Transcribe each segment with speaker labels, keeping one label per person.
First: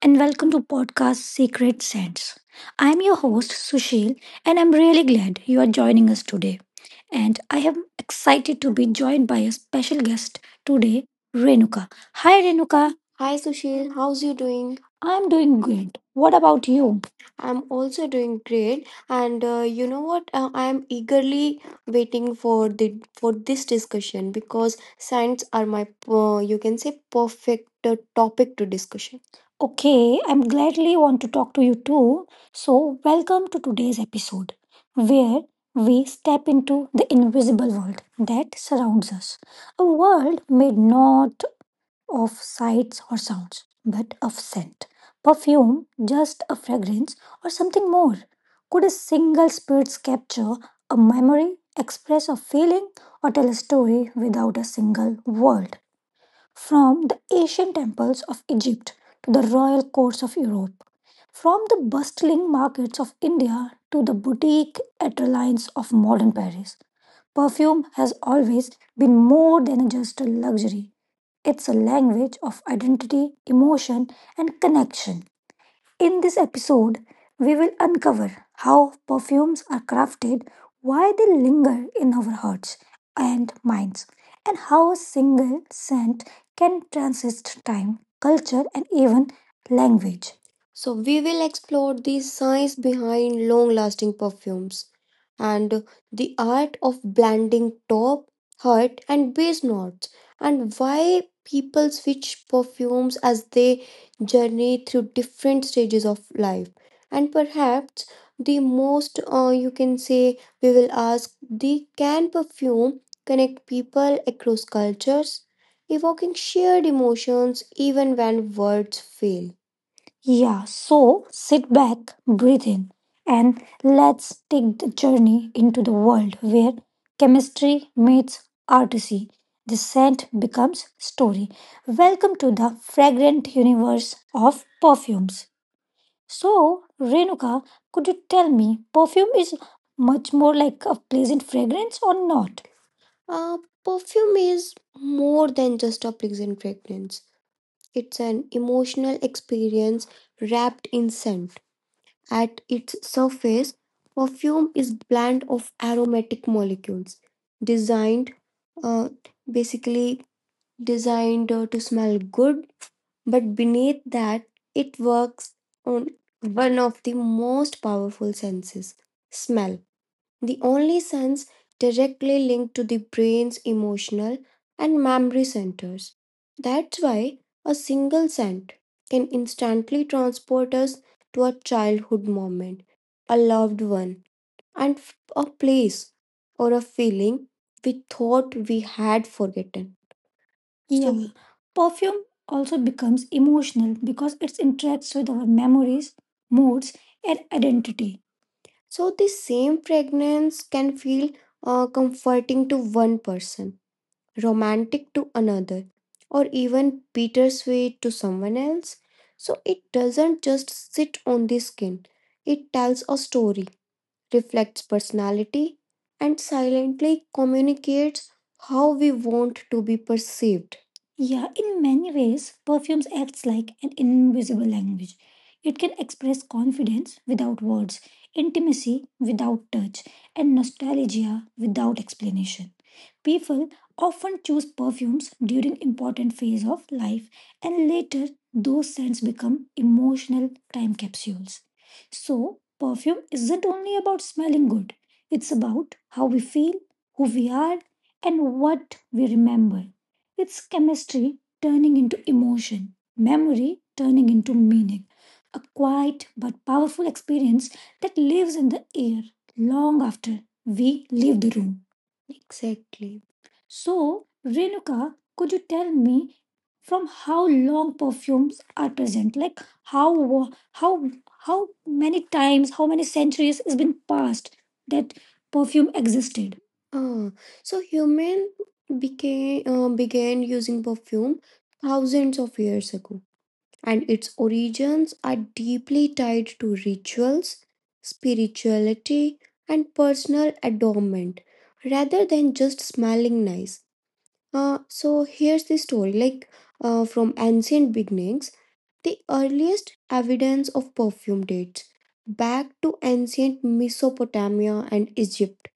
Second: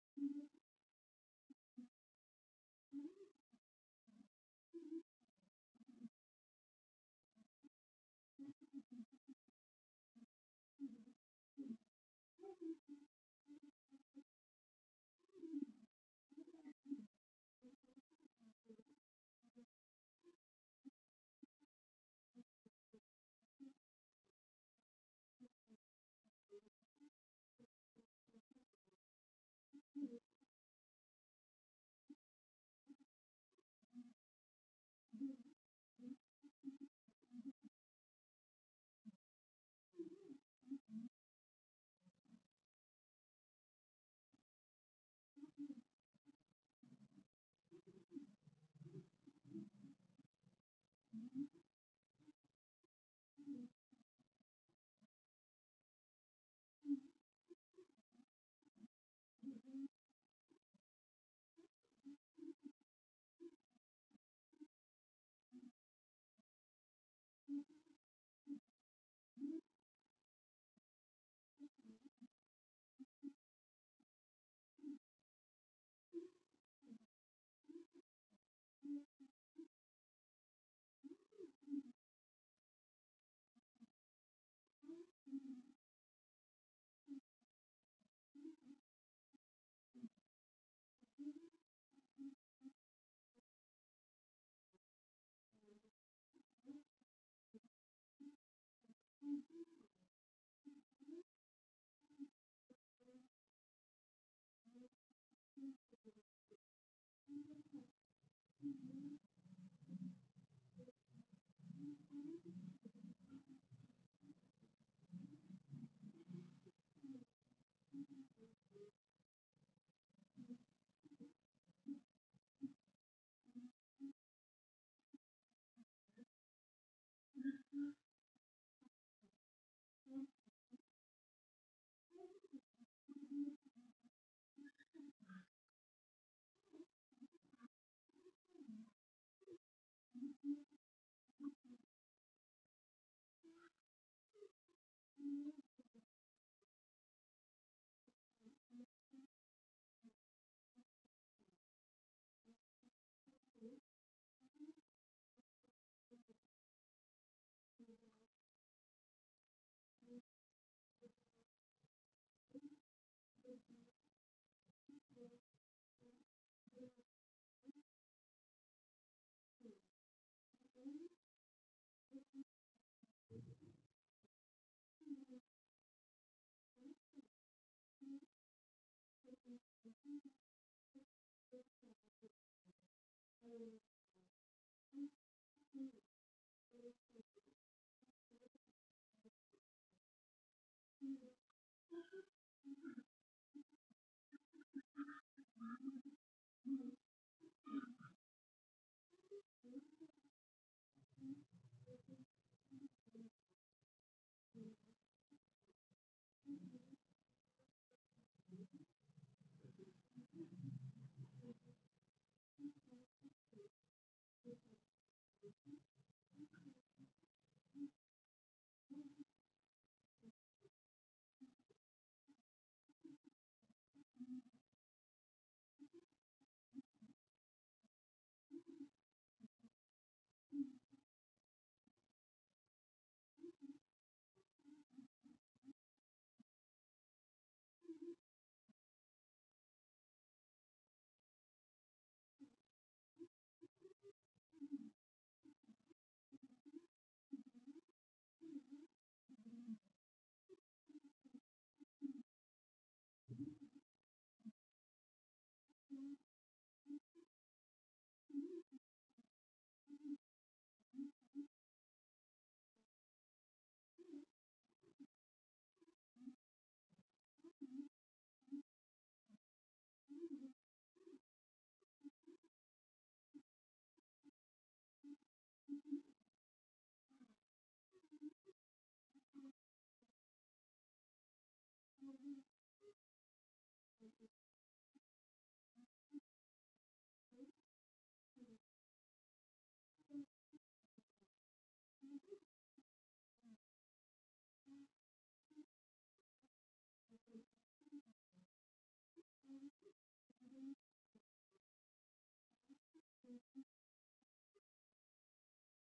Speaker 1: and welcome to podcast Secret Sense. I'm your host, Sushil, and I'm really glad you are joining us today. And I am excited to be joined by a special guest today, Renuka. Hi, Renuka. Hi Sushil, how's you doing? I'm doing good. What about you? I'm also doing great, and you know what? I am eagerly waiting for the for this discussion because science are my you can say perfect topic to discussion. Okay, I'm gladly want to talk to you too. So, welcome to today's episode where we step into the invisible world that surrounds us. A world made not of sights or sounds, but of scent. Perfume, just a fragrance or something more. Could a single spirit capture a memory, express a feeling, or tell a story without a single word? From the ancient temples of Egypt to the royal courts of Europe, from the bustling markets of India to the boutique ateliers of modern Paris, perfume has always been more than just a luxury. It's a language of identity, emotion, and connection. In this episode, we will uncover how perfumes are crafted, why they linger anchor in our hearts and minds, and how a single scent can transcend time, culture, and even language. So, we will explore the science behind long lasting perfumes and the art of blending top, heart, and base notes, and why people switch perfumes as they journey through different stages of life. Perhaps the most you can say we will ask the can perfume connect people across cultures, evoking shared emotions even when words fail. Yeah, so sit back, breathe in, and let's take the journey into the world where chemistry meets artistry. The scent becomes story. Welcome to the fragrant universe of perfumes. So, Renuka, could you tell me, perfume is much more like a pleasant fragrance or not? Uh, Perfume is more than just a pleasant fragrance. It's an emotional experience wrapped in scent. At its surface, perfume is blend of aromatic molecules designed uh, basically designed to smell good, but beneath that, it works on one of the most powerful senses smell, the only sense directly linked to the brain's emotional and memory centers. That's why a single scent can instantly transport us to a childhood moment, a loved one, a place, or a feeling we thought we had forgotten. Yeah. Perfume becomes emotional because it interacts with our memories and identity. So the same fragrance can feel comforting to one person, romantic to another, or even bittersweet to someone else. So it doesn't just sit on the skin, it tells a story, reflects personality, and silently communicates how we want to be perceived. Yeah, in many ways, perfumes acts like an invisible language. It can express confidence without words, intimacy without touch, and nostalgia without explanation. People often choose perfumes during important phase of life and later those scents become emotional time capsules. So, perfume isn't only about smelling good. It's about how we feel, who we are, and what we remember. It's chemistry turning into emotion, memory turning into meaning. A quiet but powerful experience that lives in the air long after we leave the room. Exactly. So, Renuka, could you tell me from how long perfumes are present? Like how wa- how how many times, how many centuries has been passed that existed. Ah, so human became began using perfume thousands of years ago, and its origins are deeply tied to rituals, spirituality, and personal adornment, rather than just smelling nice. So here's the story, like from ancient beginnings. The earliest evidence of perfume dates back to ancient Mesopotamia and Egypt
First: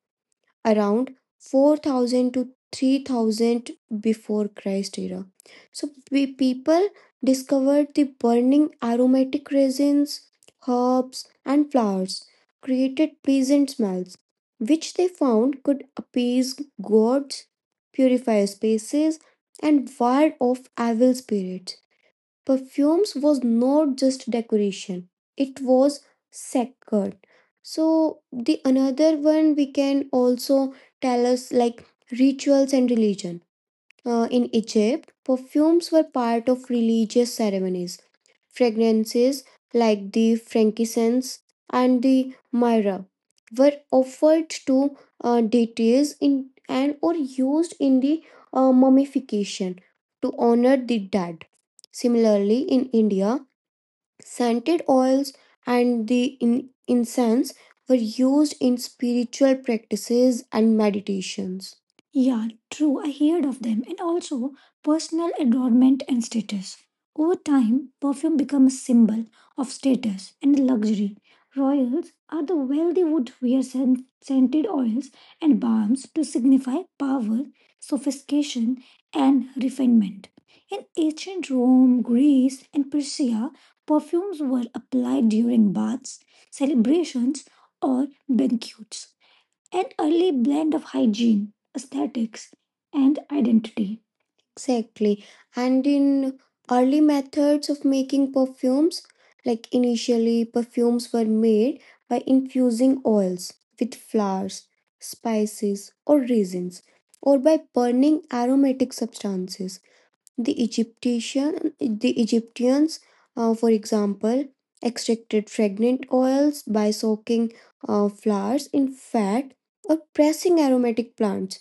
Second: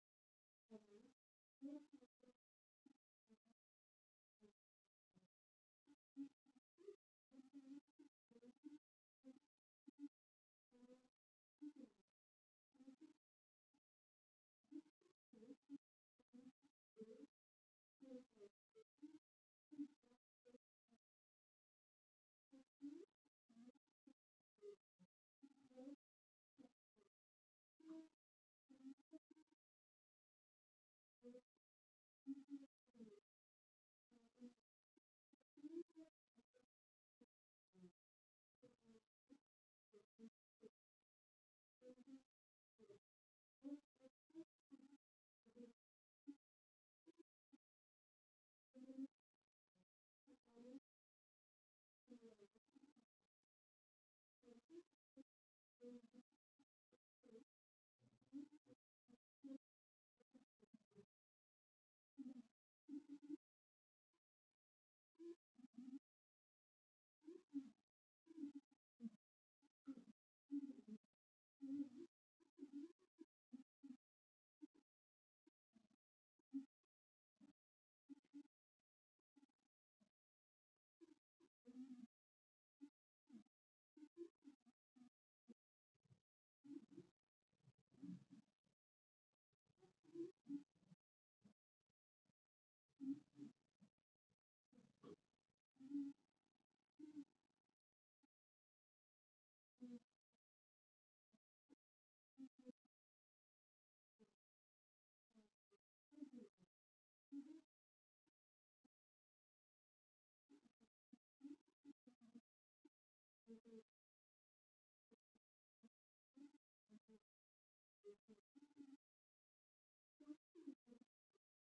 Speaker 1: around 4000 to 3000 before Christ era. So people discovered the burning aromatic resins, herbs and flowers created pleasant smells which they found could appease gods, purify spaces and ward off evil spirits perfumes was not just decoration it was sacred so the another one we can also tell us like rituals and religion in Egypt, perfumes were part of religious ceremonies. Fragrances like the frankincense and the myrrh were offered to deities in and or used in the mummification to honor the dead. Similarly, in India, scented oils and the incense were used in spiritual practices and meditations. Yeah, true. I heard of them and also personal adornment and status. Over time, perfume becomes a symbol of status and luxury. Are the wealthy would wear scented oils and balms to signify power, sophistication, and refinement. In ancient Rome, Greece, and Persia, perfumes were applied during baths, celebrations, or banquets. An early blend of hygiene, aesthetics, and identity. Exactly. And in early methods of making perfumes, like initially perfumes were made by infusing oils with flowers, spices, or resins, or by burning aromatic substances. The Egyptians, for example, extracted fragrant oils by soaking flowers in fat or pressing aromatic plants.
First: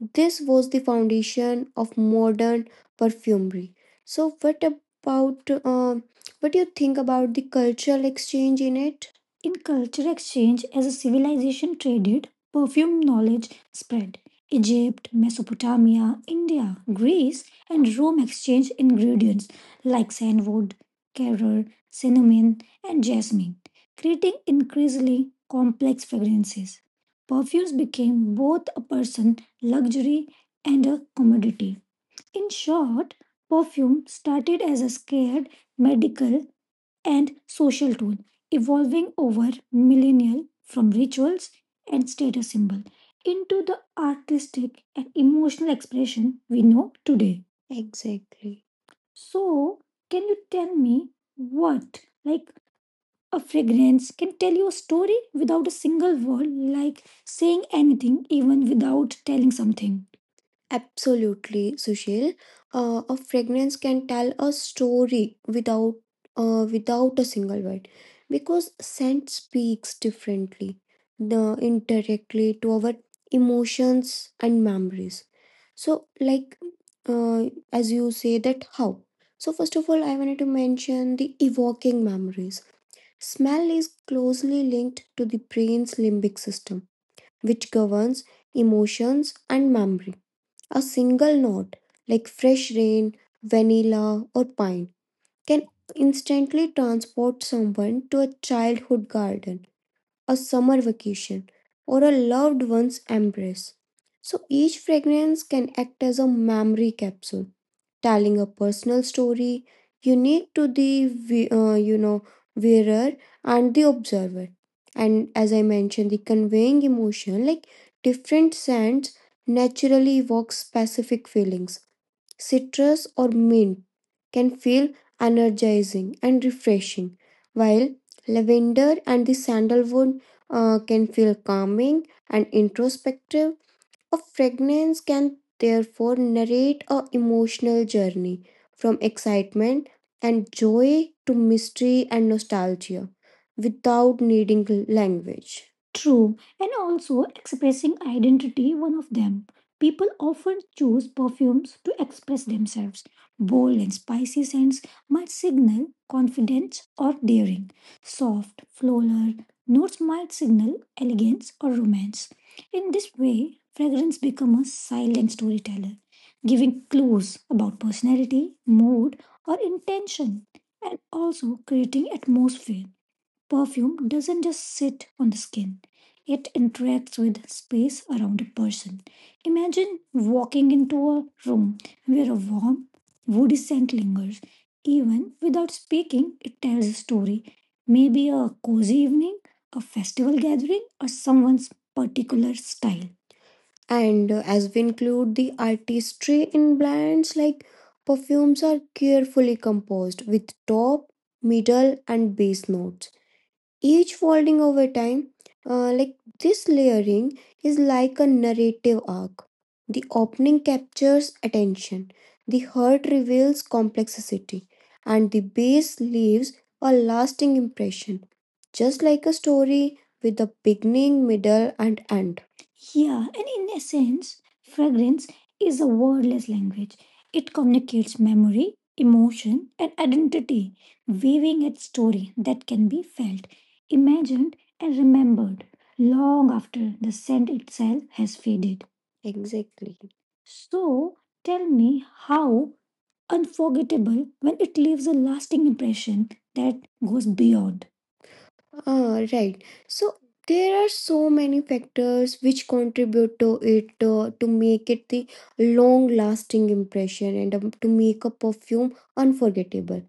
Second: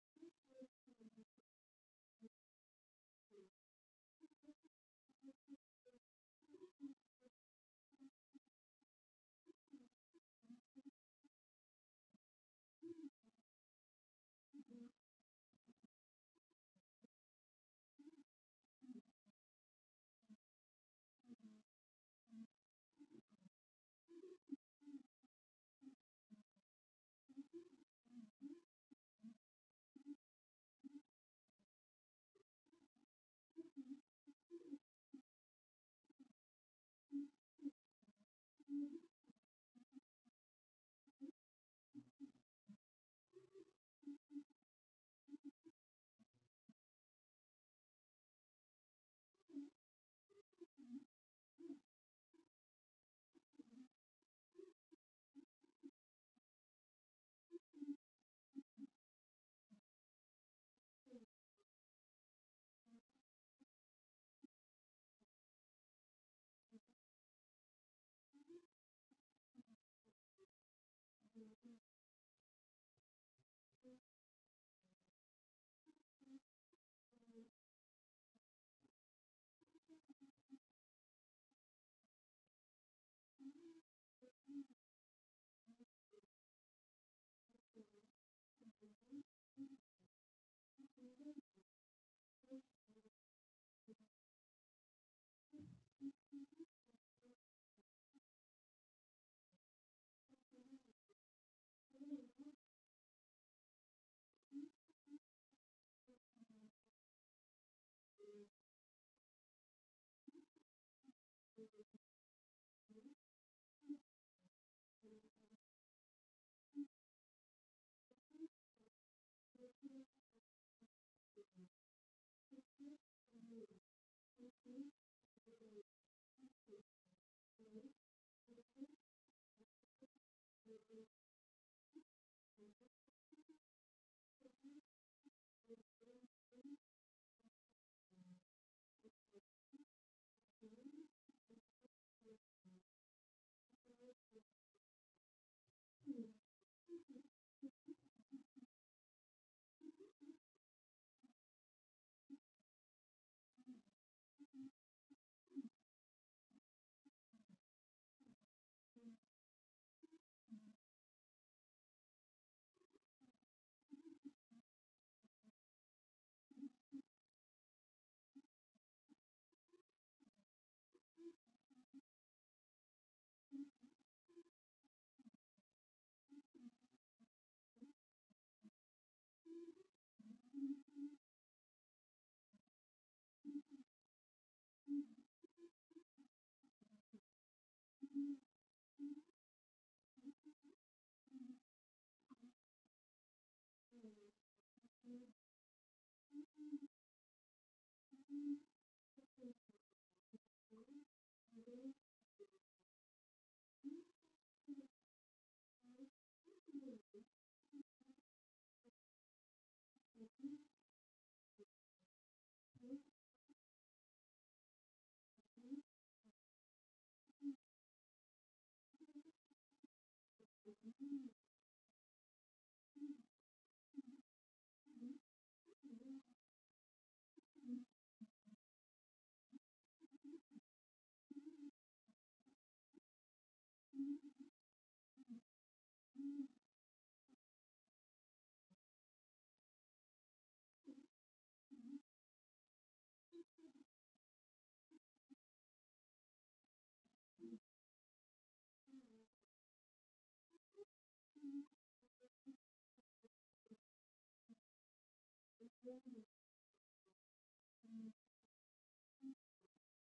Speaker 1: This was the foundation of modern perfumery. So, what about what do you think about the cultural exchange in it? In culture exchange, as a civilization traded, perfume knowledge spread. Egypt, Mesopotamia, India, Greece, and Rome exchanged ingredients like sandalwood, carrel, cinnamon, and jasmine, creating increasingly complex fragrances. Perfumes became both a person luxury and a commodity. In short, perfume started as a scared medical and social tool, evolving over millennia from rituals and status symbol into the artistic and emotional expression we know today. Exactly. So, can you tell me what, like, a fragrance can tell you a story without a single word, like saying anything, even without telling something. Absolutely, Sushil. A fragrance can tell a story without without a single word because scent speaks differently, the indirectly to our emotions and memories. So, like uh, as you say that how. So first of all, I wanted to mention the evoking memories. Smell is closely linked to the brain's limbic system, which governs emotions and memory. A single note, like fresh rain, vanilla, or pine, can instantly transport someone to a childhood garden, a summer vacation, or a loved one's embrace. So each fragrance can act as a memory capsule telling a personal story unique to the vi- uh, you know wearer and the observer and as I mentioned the conveying emotion like different scents naturally evoke specific feelings citrus or mint can feel energizing and refreshing while lavender and the sandalwood can feel calming and introspective a fragrance can therefore narrate a emotional journey from excitement and joy to mystery and nostalgia without needing language. True, and also expressing identity, one of them. People often choose perfumes to express themselves. Bold and spicy scents might signal confidence or daring. Soft, floral notes might signal elegance or romance. In this way, fragrance becomes a silent storyteller, giving clues about personality, mood, or intention, and also creating atmosphere. Perfume doesn't just sit on the skin, it interacts with space around a person. Imagine walking into a room where a warm, woody scent lingers. Even without speaking, it tells a story. Maybe a cozy evening, a festival gathering, or someone's particular style. And as we include the artistry in blends, like perfumes are carefully composed with top,
Speaker 2: Thank
Speaker 1: middle, and base notes each folding over time. Like this layering is like a narrative arc. The opening captures attention, the heart reveals complexity, and the base leaves a lasting impression, just like a story with a beginning, middle, and end. Yeah, and in essence, fragrance is a wordless language. It communicates memory, emotion, and identity, weaving a story that can be felt imagined and remembered long after the scent itself has faded. Exactly. So tell me how unforgettable when it leaves a lasting impression that goes beyond. Ah, right. So there are so many factors which contribute to it to make it the long lasting impression and to make a perfume unforgettable.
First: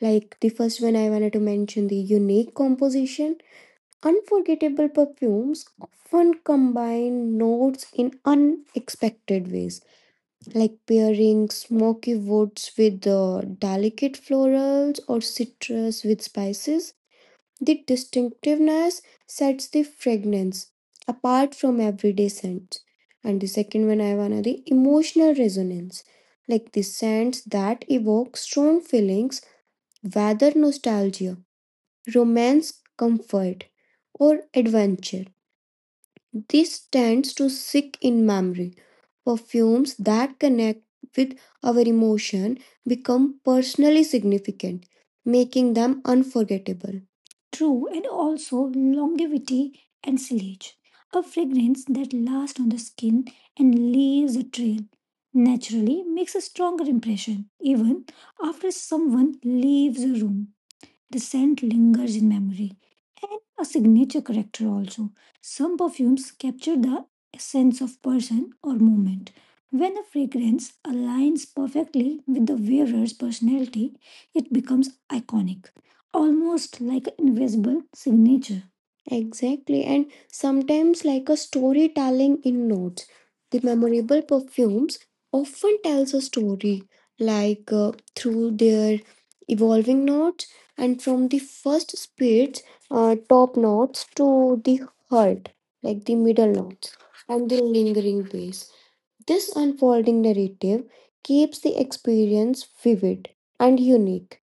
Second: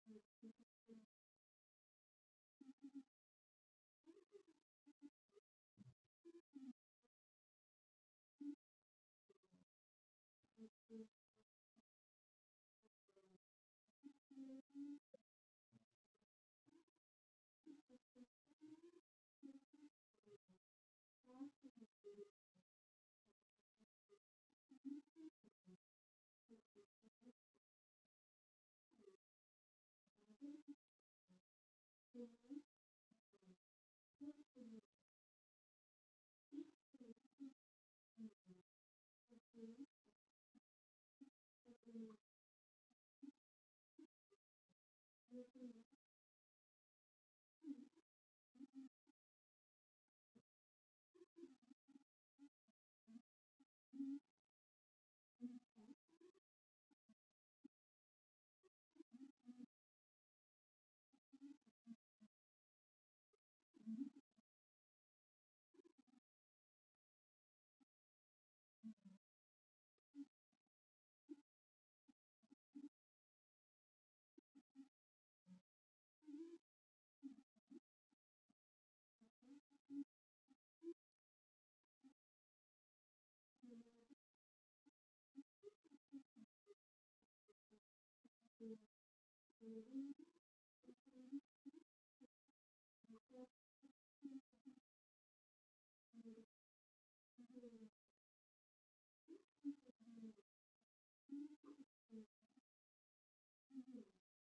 Speaker 1: Like the first one I wanted to mention the unique composition. Unforgettable perfumes often combine notes in unexpected ways, like pairing smoky woods with delicate florals or citrus with spices. The distinctiveness sets the fragrance apart from everyday scents. And the second one, I wanna the emotional resonance, like the scents that evoke strong feelings, whether nostalgia, romance, comfort, or adventure. This tends to stick in memory. Perfumes that connect with our emotion become personally significant, making them unforgettable. True, and also longevity and sillage, a fragrance that lasts on the skin and leaves a trail, naturally makes a stronger impression even after someone leaves a room. The scent lingers in memory and a signature character also. Some perfumes capture the essence of person or moment. When a fragrance aligns perfectly with the wearer's personality, it becomes iconic, almost like an invisible signature. Exactly, and sometimes like a storytelling in notes. The memorable perfumes often tells a story, like through their evolving notes and from the first speeds top notes to the heart like the middle notes and the lingering bass this unfolding narrative keeps the experience vivid and unique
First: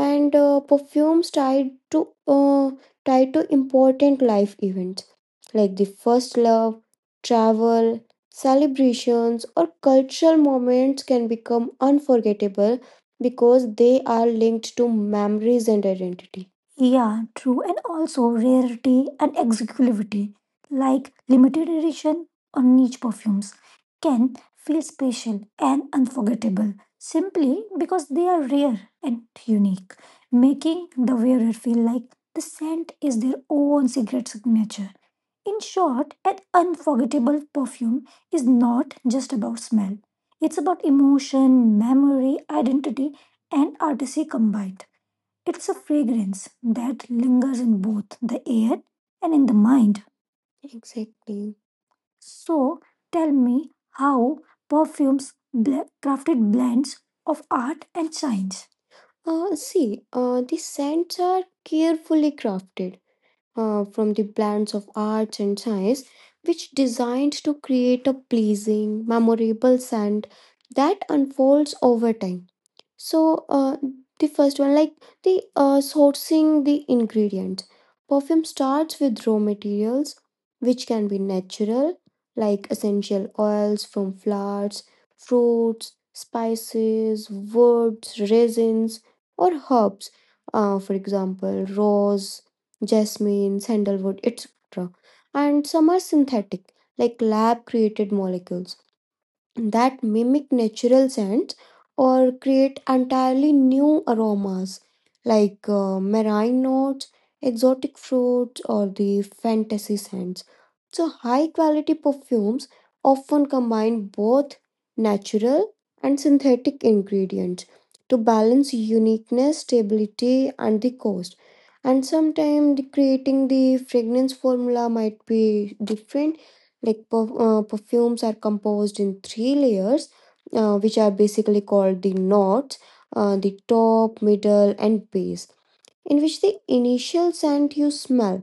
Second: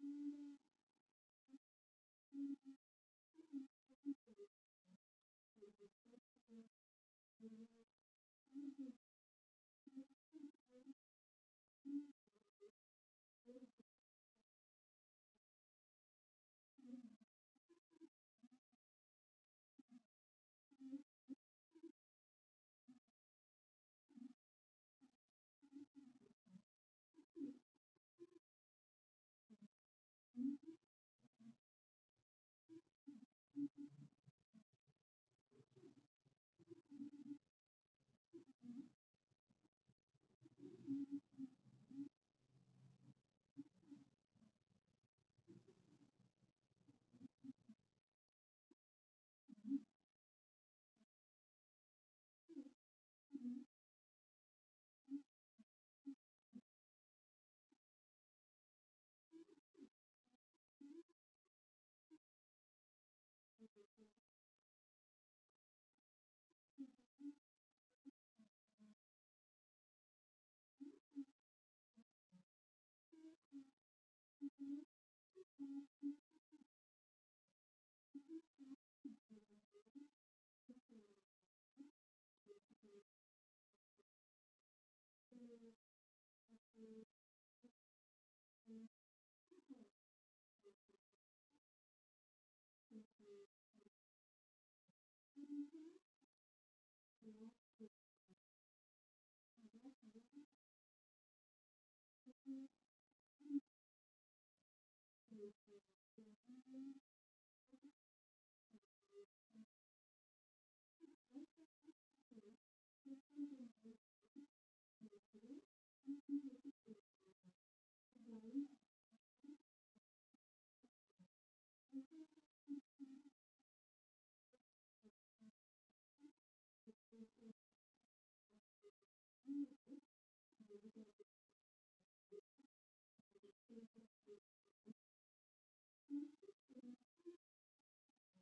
Speaker 1: and perfumes to uh, tied to important life events like the first love, travel, celebrations, or cultural moments can become unforgettable because they are linked to memories and identity. Yeah, true. And also rarity and exclusivity, like limited edition or niche perfumes, can feel special and unforgettable simply because they are rare and unique making the wearer feel like the scent is their own secret signature. In short, an unforgettable perfume is not just about smell, it's about emotion, memory, identity, and artistry combined. It's a fragrance that lingers in both the air and in the mind. Exactly. So, tell me how perfumes crafted blends of art and science. See, the scents are carefully crafted from the blends of arts and science, which designed to create a pleasing, memorable scent that unfolds over time. So the first one, like the sourcing the ingredients. Perfume starts with raw materials, which can be natural, like essential oils from flowers, fruits, spices, woods, resins, or herbs. For example, rose, jasmine, sandalwood, etc. And some are synthetic, like lab created molecules that mimic natural scents or create entirely
Speaker 2: you.
Speaker 1: new aromas
Speaker 2: Thank
Speaker 1: like marine notes, exotic fruits, or the fantasy scents. So, high quality perfumes often combine both natural and synthetic ingredients to balance uniqueness, stability, and the cost. And sometimes creating the fragrance formula might be different like perfumes are composed in three layers, which are basically called the knots, the top, middle, and base. Initial scent you smell,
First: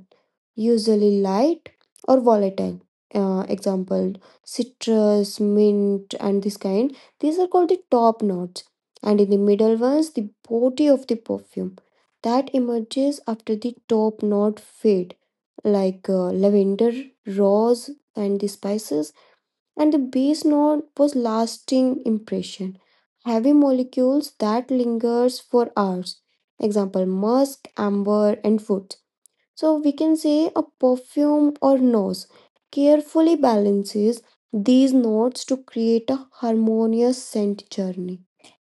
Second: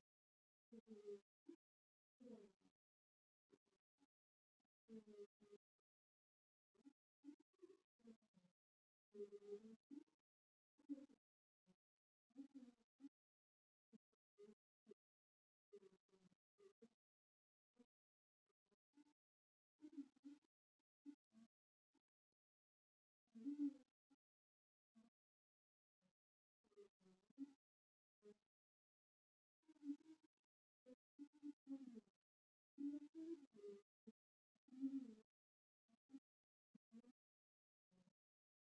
Speaker 1: usually light or volatile. Example citrus, mint, and this kind. These are called the
Speaker 2: you.
Speaker 1: top notes, and in the middle ones, the body of the perfume that emerges after the top knot fade, like lavender, rose, and the spices and the bass note was lasting impression. Heavy molecules that lingers for hours. Example musk, amber, and foot. So we can say a perfume or nose carefully balances these notes to create a harmonious scent journey.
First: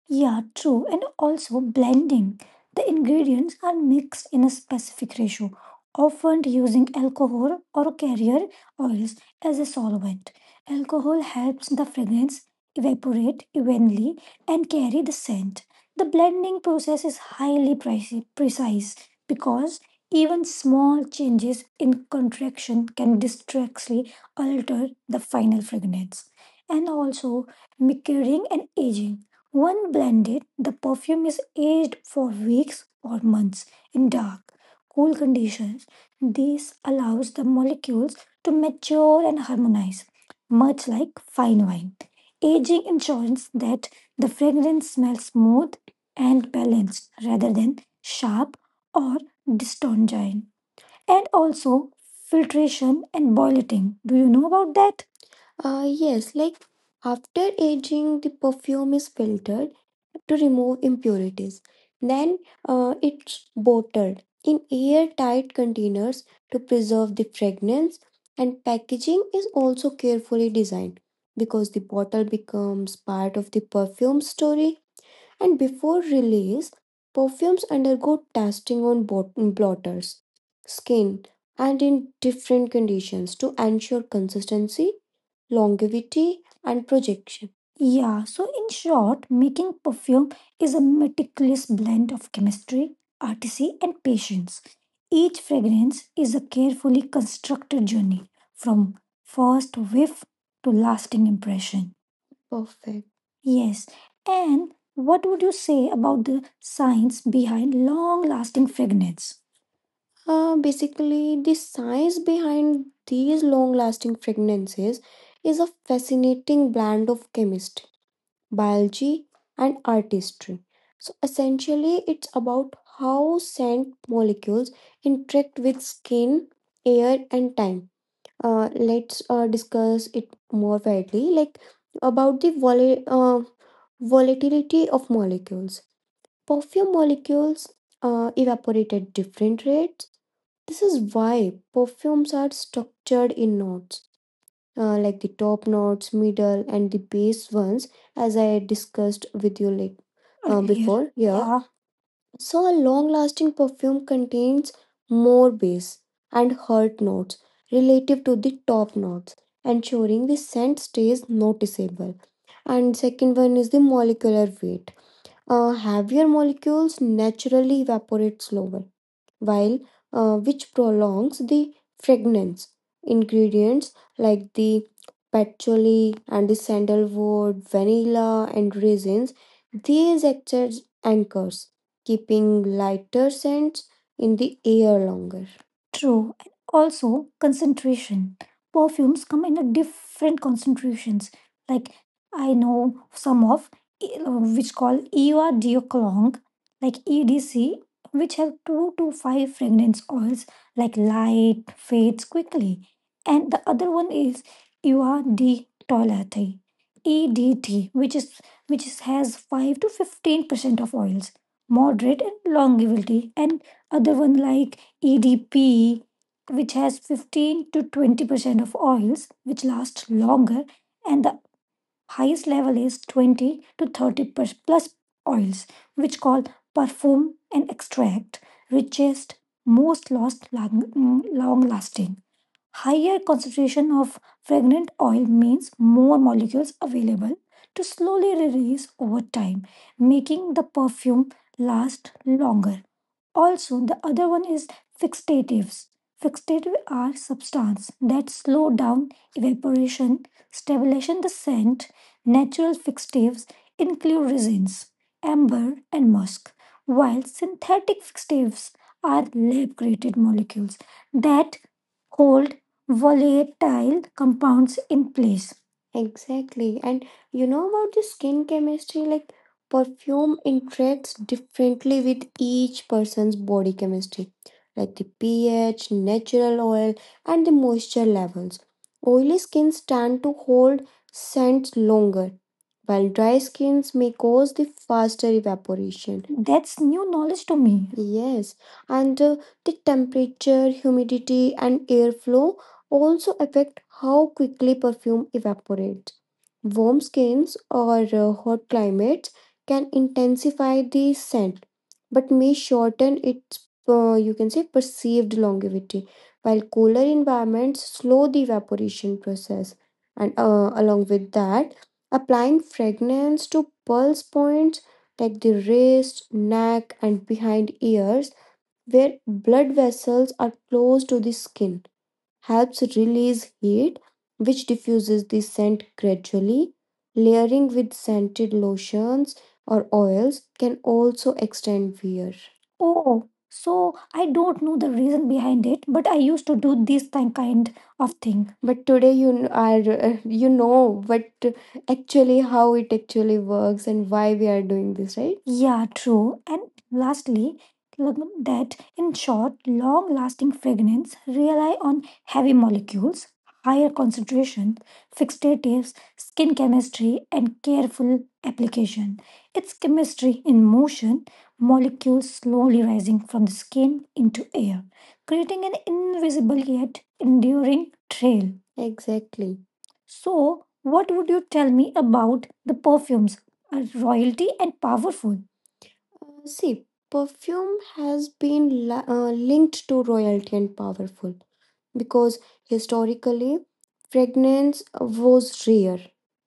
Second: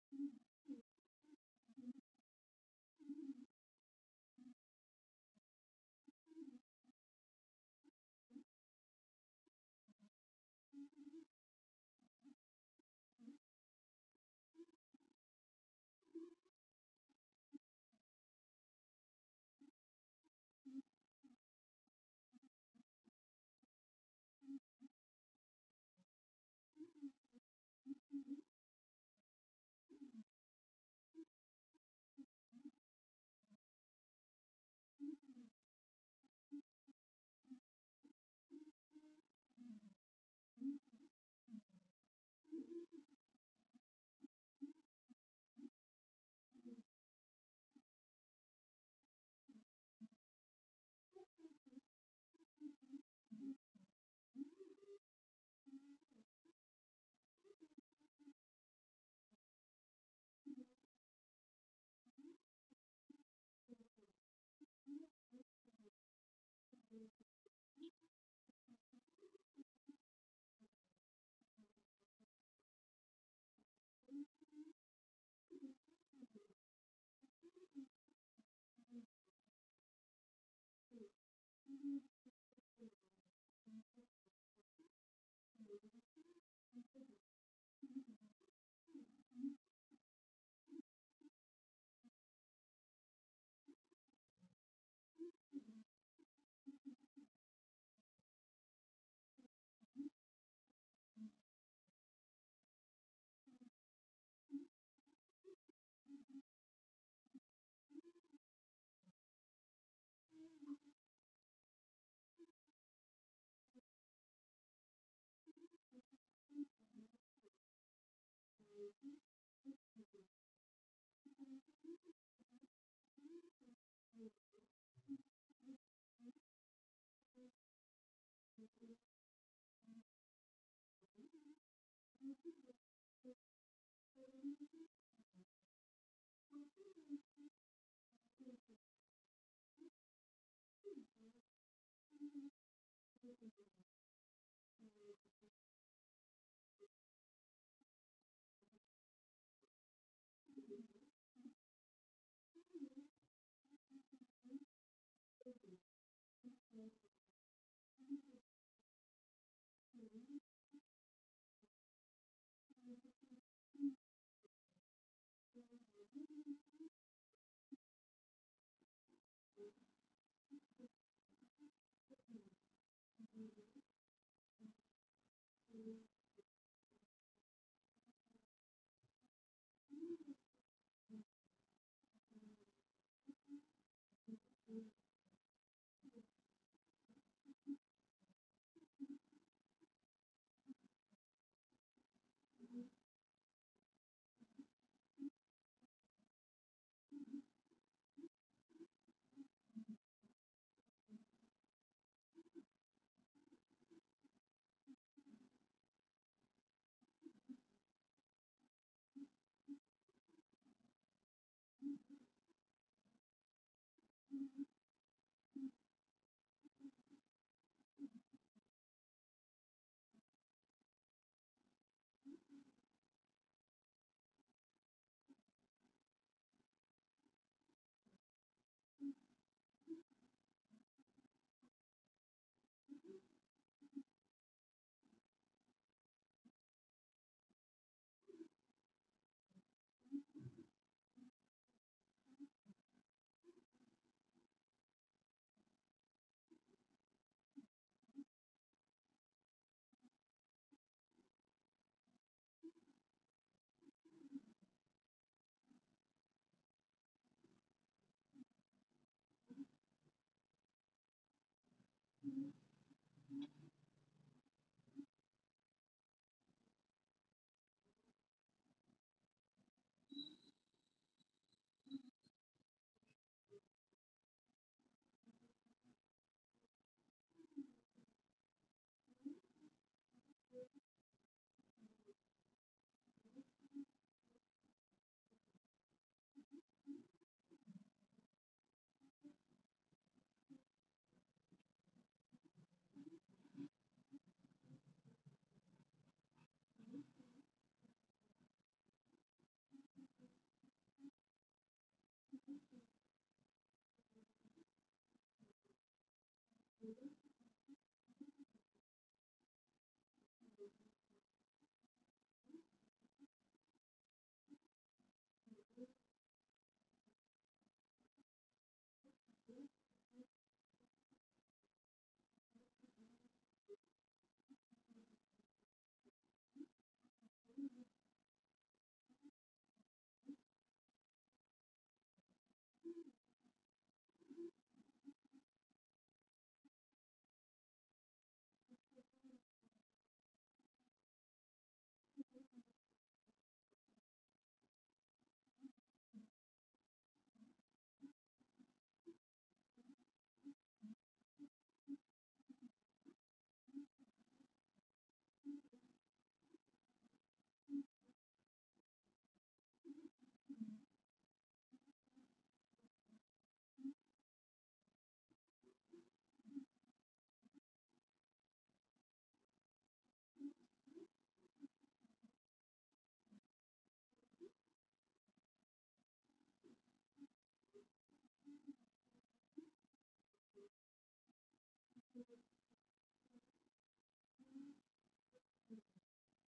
Speaker 1: Yeah, true. And also blending. The ingredients are mixed in a specific ratio, often using alcohol or carrier oils as a solvent. Alcohol helps the fragrance evaporate evenly and carry the scent. The blending process is highly precise because even small changes in contraction can distractly alter the final fragrance. And also, maturing and aging. When blended, the perfume is aged for weeks or months in dark, cool conditions. This allows the molecules to mature and harmonize, much like fine wine. Aging ensures that the fragrance smells smooth and balanced rather than sharp or dystongyne, and also filtration and boiling. Do you know about that? Yes, like after aging, the perfume is filtered to remove impurities. Then it's bottled in airtight containers to preserve the fragrance, and packaging is also carefully designed because the bottle becomes part of the perfume
Speaker 2: Thank you.
Speaker 1: story and before
Speaker 2: সিকেংজ
Speaker 1: release, perfumes undergo testing on blotters, skin, and in different conditions to ensure consistency, longevity, and projection. Yeah, so in short, making perfume is a meticulous blend of chemistry, artistry, and patience. Each fragrance is a carefully constructed journey from first whiff to lasting impression. Perfect. Yes. And what would you say about the science behind long lasting fragrance? Basically, the science behind these long lasting fragrances is a fascinating blend of chemistry, biology, and artistry. So, essentially, it's about how scent molecules interact with skin, air, and time let's discuss it more widely, like about the volatility of molecules. Perfume molecules evaporate at different rates. This is why perfumes
Speaker 2: তদেঘঁডে.
Speaker 1: are structured in notes, like the top notes, middle, and the base ones, as I discussed with you like, yeah, before. Yeah. So, a long lasting perfume contains more base and heart notes relative to the top notes, ensuring the scent stays noticeable. And second one is the molecular weight. Heavier molecules naturally evaporate slower, while which prolongs the fragrance. Ingredients like the patchouli and the sandalwood, vanilla and raisins, these act as anchors, keeping lighter scents in the air longer. True, and also concentration. Perfumes come in a different concentrations. Like I know some of which call Eva de Clong, like EDC, which have two to five fragrance oils, like light fades quickly, and the other one is Eva de Toilette, EDT, which is, has 5 to 15% of oils, moderate and longevity, and other one EDP, which has 15 to 20% of oils, which last longer, and the highest level is 20 to 30 plus oils, which called perfume and extract, richest, most lost long lasting. Higher concentration of fragrant oil means more molecules available to slowly release over time, making the perfume last longer. Also, the other one is fixatives. Fixatives are substances that slow down evaporation, stabilization the scent. Natural fixatives include resins, amber, and musk, while synthetic fixatives are lab created molecules that hold and volatile compounds in place. Exactly. And you know about the skin chemistry, like perfume interacts differently with each person's body chemistry, like the pH, natural oil, and the moisture levels. Oily skins tend to hold scents longer, while dry skins may cause the faster evaporation. That's new knowledge to me. Yes, and the temperature, humidity, and airflow also affect how quickly perfume evaporates. Warm skins or hot climates can intensify the scent but may shorten its you can say perceived longevity while cooler environments slow the evaporation process and along with that applying fragrance to pulse points like the wrist neck and behind ears where blood vessels are close to the skin helps release heat, which diffuses the scent gradually. Layering with scented lotions or oils can also extend wear. Oh, so I don't know the reason behind it, but I used to do this kind of thing. But today you kn- are you know what actually how it actually works and why we are doing this, right? Yeah, true. And lastly, look that in short, long lasting fragrance rely on heavy molecules, higher concentration, fixed relatives, skin chemistry, and careful application. It's chemistry in motion, molecules slowly rising from the skin into air, creating an invisible yet enduring trail. Exactly. So, what would you tell me about the perfumes? Are royalty and powerful? See, perfume has been linked to royalty and powerful because historically, fragrance was rare,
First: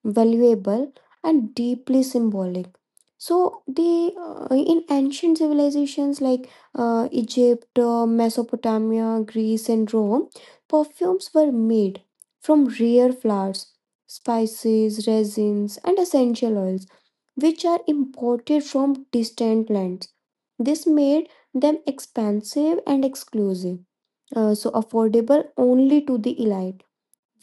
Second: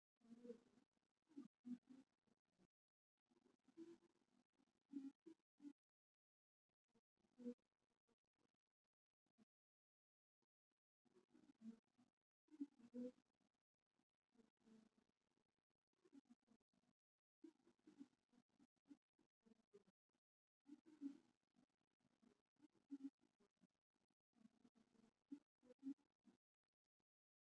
Speaker 1: valuable, and deeply symbolic. So, the in ancient civilizations like Egypt, Mesopotamia, Greece, and Rome, perfumes were made from rare flowers, spices, resins, and essential oils, which are imported from distant lands. This made them expensive and exclusive so affordable only to the elite.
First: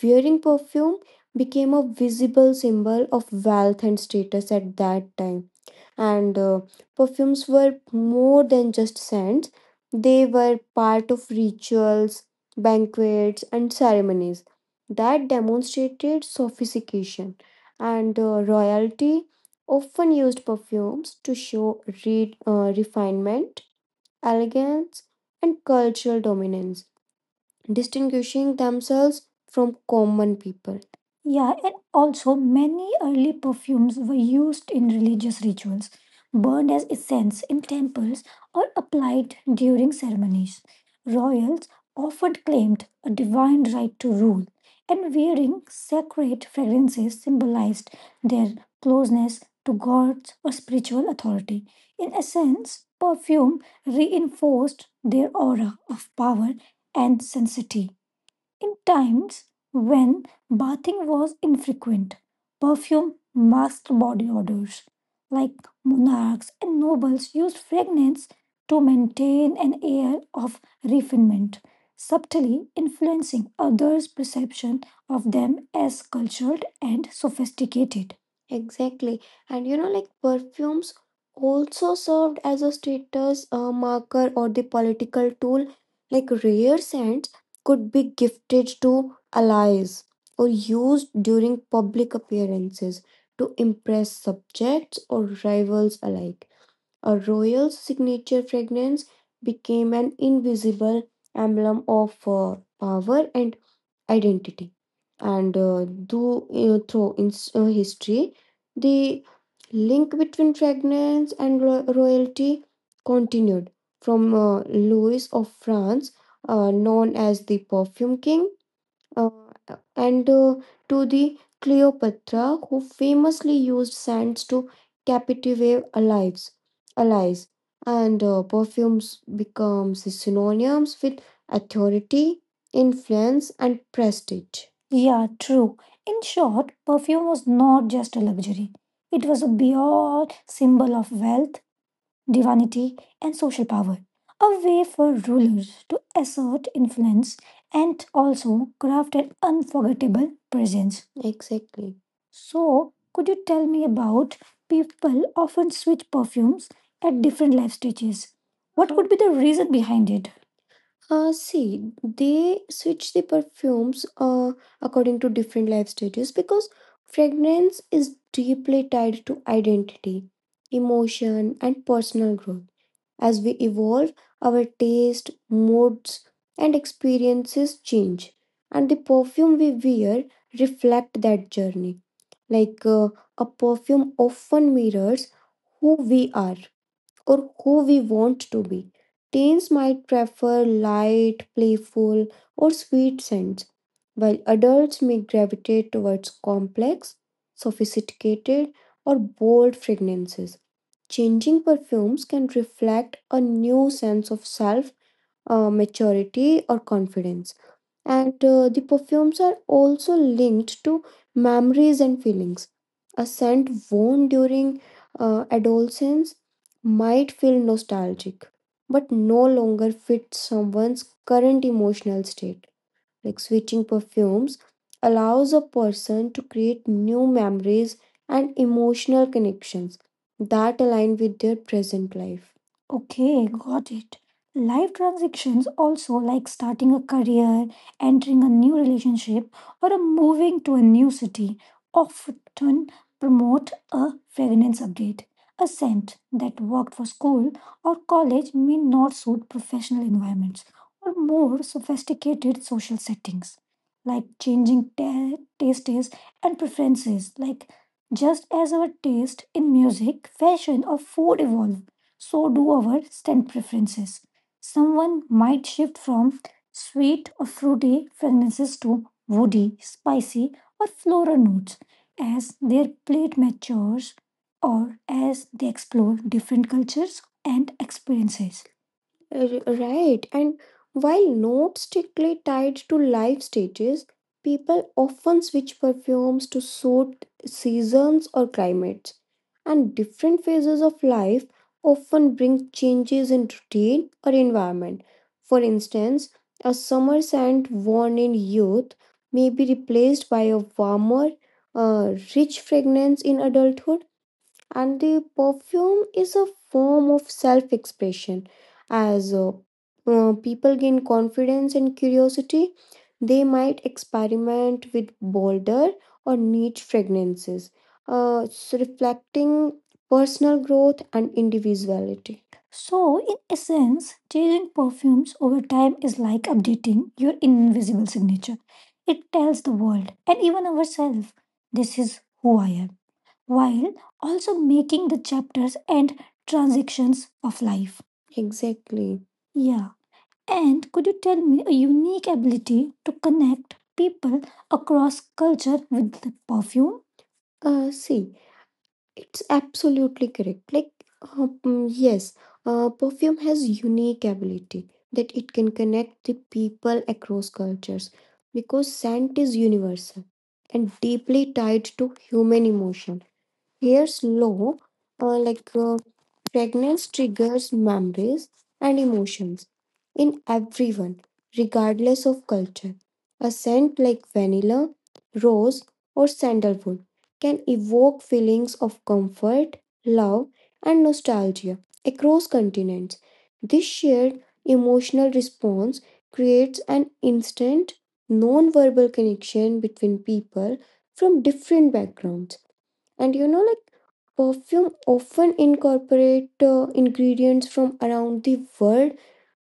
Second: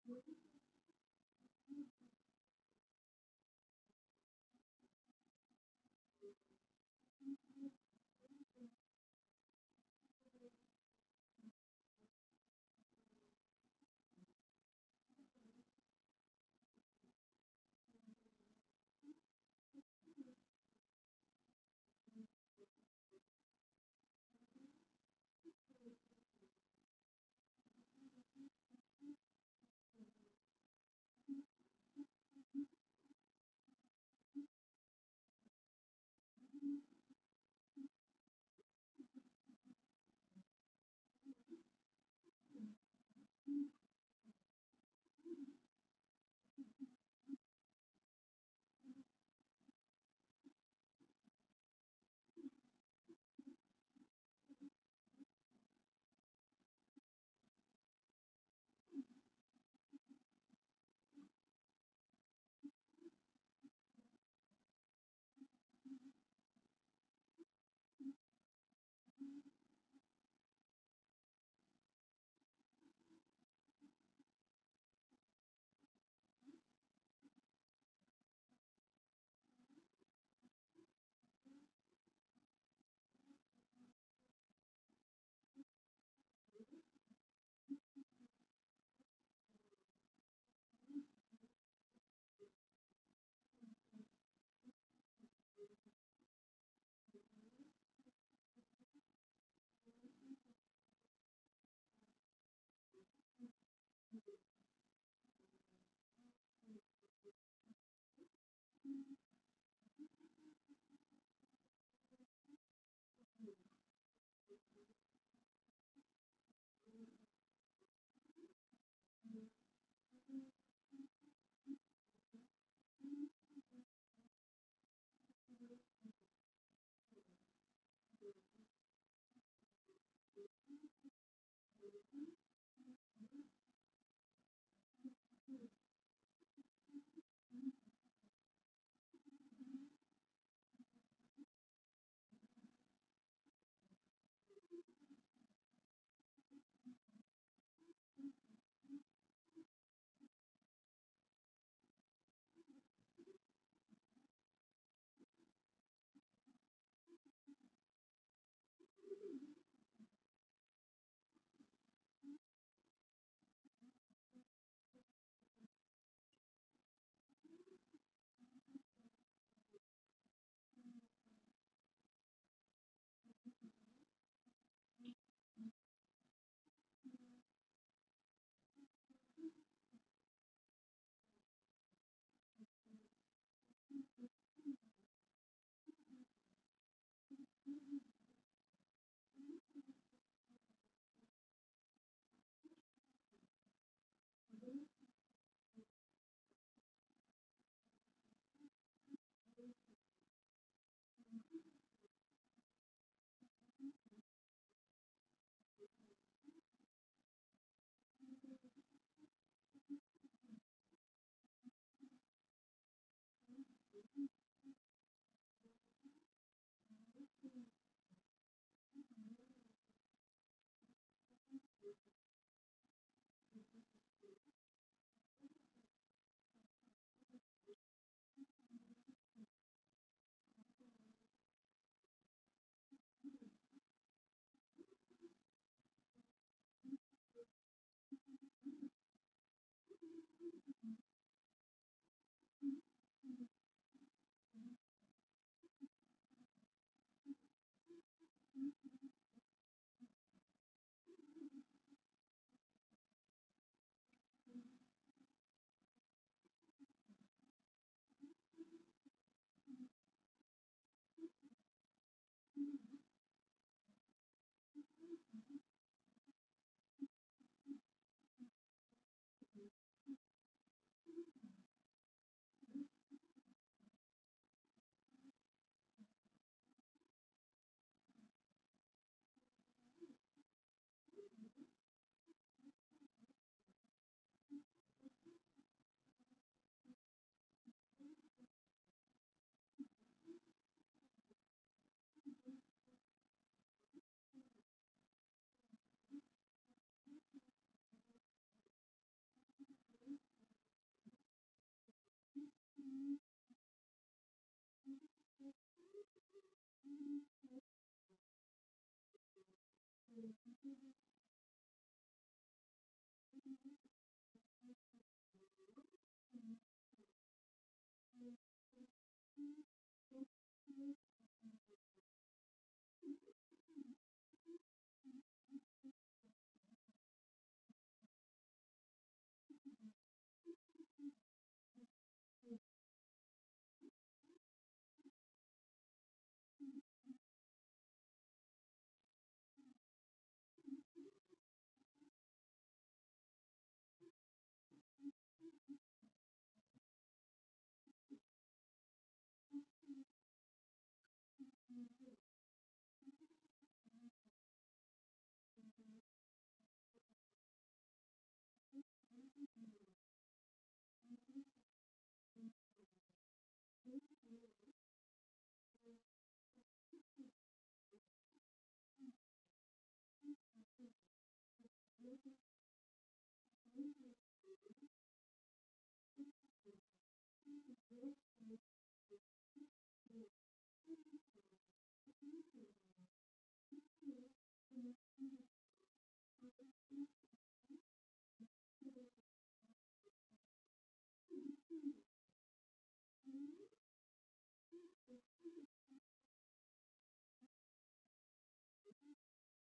Speaker 1: Wearing perfume became a visible symbol of wealth and status at that time. And perfumes were more than just scents, they were part of rituals, banquets, and ceremonies that demonstrated sophistication. And royalty often used perfumes to show refinement, elegance, and cultural dominance distinguishing themselves from common people. Yeah, and also many early perfumes were used in religious rituals, burned as incense in temples, or applied during ceremonies. Royals often claimed a divine right to rule, and wearing sacred fragrances symbolized their closeness to gods or spiritual authority. In essence, perfume reinforced their aura of power and sanctity. In times when bathing was infrequent, perfume masked body odors. Like monarchs and nobles used fragrance to maintain an air of refinement, subtly influencing others' perception of them as cultured and sophisticated. Exactly. And you know, like perfumes also served as a status marker or the political tool. Like rare scents could be gifted to allies or used during public appearances to impress subjects or rivals alike. A royal signature fragrance became an invisible emblem of power and identity and though through in history the link between fragrance and royalty continued from Louis of France, known as the perfume king, uh, and to the Cleopatra who famously used scents to captivate allies, and perfumes become synonyms with authority, influence, and prestige. Yeah, true. In short, perfume was not just a luxury, it was a beyond symbol of wealth, divinity, and social power. A way for rulers to assert influence and also craft an unforgettable presence. Exactly. So, could you tell me about people often switch perfumes at different life stages? What could be the reason behind it? See, they switch the perfumes according to different life stages because fragrance is deeply tied to identity, emotion, and personal growth. As we evolve, our taste, moods, and experiences change, and the perfume we wear reflect that journey. Like a perfume often mirrors who we are or who we want to be. Teens might prefer light, playful, or sweet scents, while adults may gravitate towards complex, sophisticated, or bold fragrances. Changing perfumes can reflect a new sense of self, maturity, or confidence. And the perfumes are also linked to memories and feelings. A scent worn during adolescence might feel nostalgic, but no longer fits someone's current emotional state, like switching perfumes allows a person to create new memories and emotional connections that align with their present life. Okay, got it. Life transactions also, like starting a career, entering a new relationship, or a moving to a new city often promote a fragrance update. A scent that worked for school or college may not suit professional environments or more sophisticated social settings, like changing tastes and preferences. Like just as our taste in music, fashion, or food evolve, so do our scent preferences. Someone might shift from sweet or fruity fragrances to woody, spicy, or floral notes as their plate matures or as they explore different cultures and experiences. Right, and while not strictly tied to life stages, people often switch perfumes to suit seasons or climates. And different phases of life often bring changes in routine or environment. For instance, a summer scent worn in youth may be replaced by a warmer, rich fragrance in adulthood, and the perfume is a form of self expression. As people gain confidence and curiosity, they might experiment with bolder or
Speaker 2: Mm.
Speaker 1: niche fragrances,
Speaker 2: Thank
Speaker 1: so reflecting personal growth and individuality. So, in essence, changing perfumes over time is like updating your invisible signature. It tells the world and even ourselves, this is who I am, while also making the chapters and transactions of life. Exactly. Yeah. And could you tell me a unique ability to connect people across culture with the perfume? See, it's absolutely correct. Yes, perfume has unique ability that it can connect the people across cultures because scent is universal and deeply tied to human emotion. Here's low, uh, like uh, pregnancy triggers memories and emotions in everyone, regardless of culture. A scent like vanilla, rose, or
Speaker 2: you.
Speaker 1: sandalwood can evoke feelings of comfort, love, and nostalgia across continents. This shared emotional response creates an instant non verbal connection between people from different backgrounds. And you know, like perfume often incorporate ingredients from around the world.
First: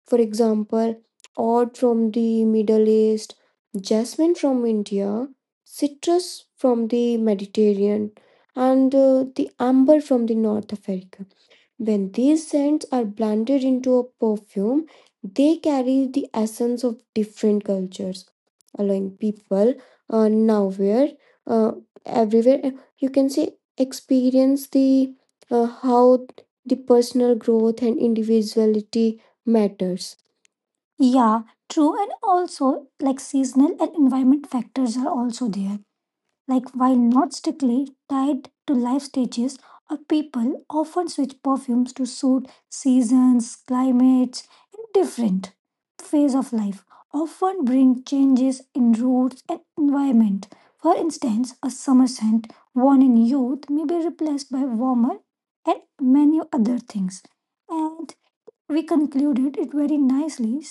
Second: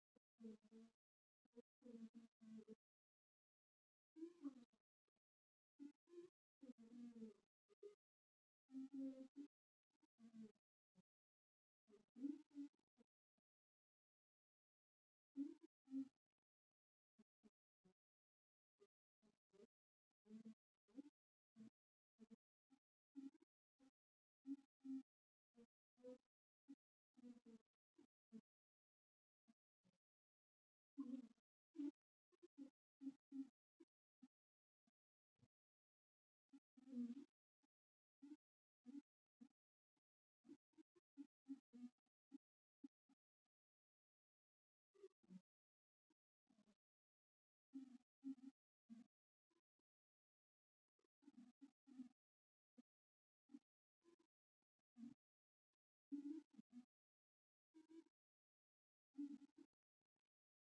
Speaker 1: For example, oud from the Middle East, jasmine from India, citrus from the Mediterranean, and the amber from the North Africa. When these scents are blended into a perfume, they carry the essence of different cultures, allowing people, nowhere, uh, everywhere, you can say, experience the how the personal growth and individuality matters. Yeah, true. And also, seasonal and environment factors are also there. Like while not strictly tied to life stages or people often switch perfumes to suit seasons, climates, and different phase of life, often bring changes in roots and environment. For instance, a summer scent worn in youth may be replaced by warmer and many other things. And we concluded it very nicely,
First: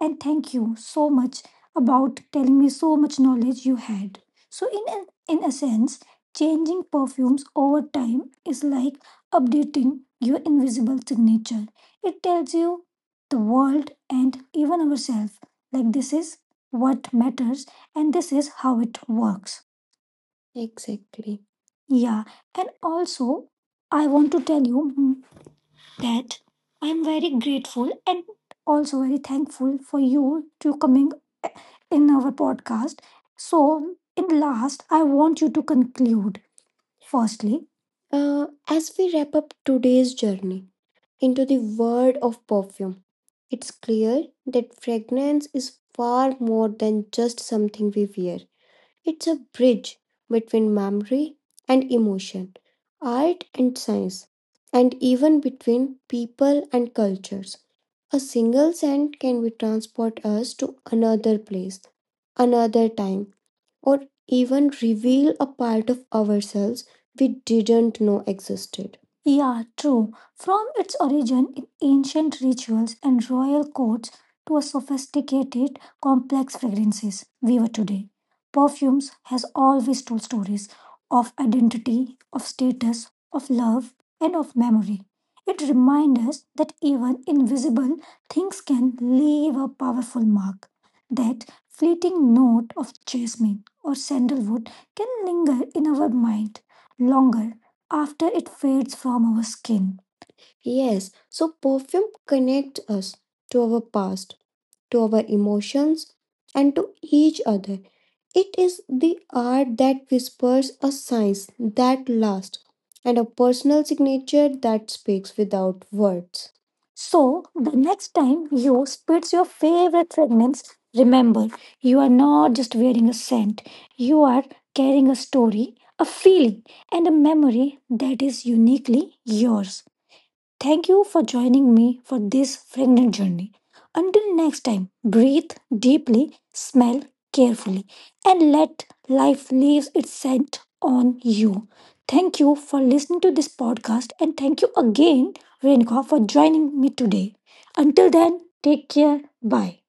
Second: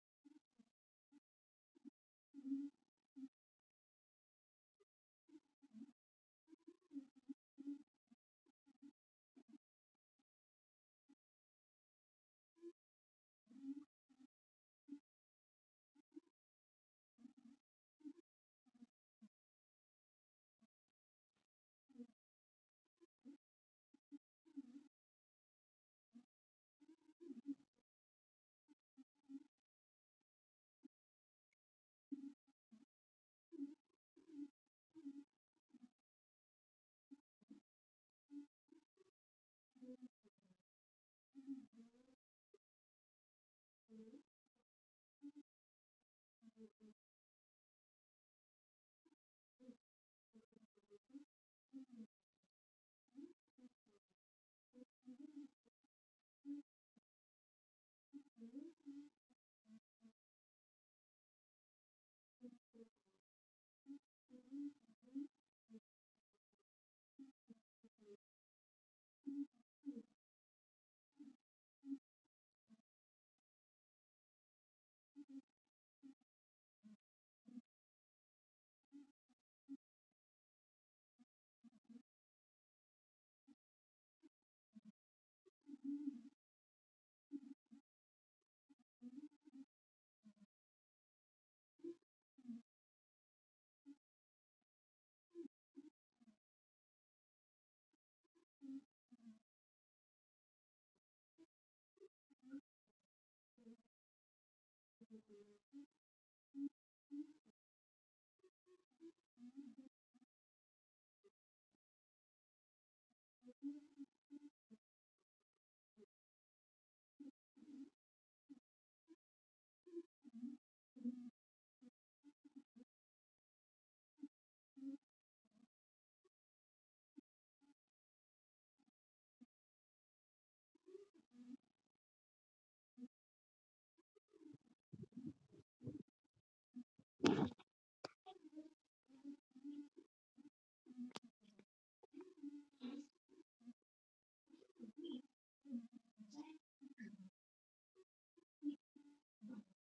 Speaker 1: and thank you so much about telling me so much knowledge you had. So in a sense, changing perfumes over time is like updating your invisible signature. It tells you the world and even ourselves, like this is what matters and this is how it works. Exactly. Yeah, and also I want to tell you that I'm very grateful and also very thankful for you to coming in our podcast. So, in last, I want you to conclude. Firstly, Uh, as we wrap up today's journey into the world of perfume, it's clear that fragrance is far more than just something we wear. It's a bridge between memory and emotion, art and science, and even between people and cultures. A single scent can be transport us to another place, another time, or even reveal a part of ourselves we didn't know existed. From its origin ancient rituals and royal courts to a sophisticated, complex fragrances we were today. Perfumes has always told stories of identity, of status, of love, and of memory. It reminds us that even invisible things can leave a powerful mark. That fleeting note of jasmine or sandalwood can linger in our mind longer after it fades from our skin. Yes, so perfume connects us to our past, to our emotions, to each other. It is the art that whispers a science that lasts and a personal signature that speaks without words. So, the next time you spit your favorite fragrance, remember you are not just wearing a scent, you are carrying a story, a feeling, and a memory that is uniquely yours. Thank you for joining me for this fragrant journey. Until next time, breathe deeply, smell carefully, and let life leave its scent on you. Thank you for listening to this podcast, and thank you again, Renika, for joining me today. Until then, take care. Bye.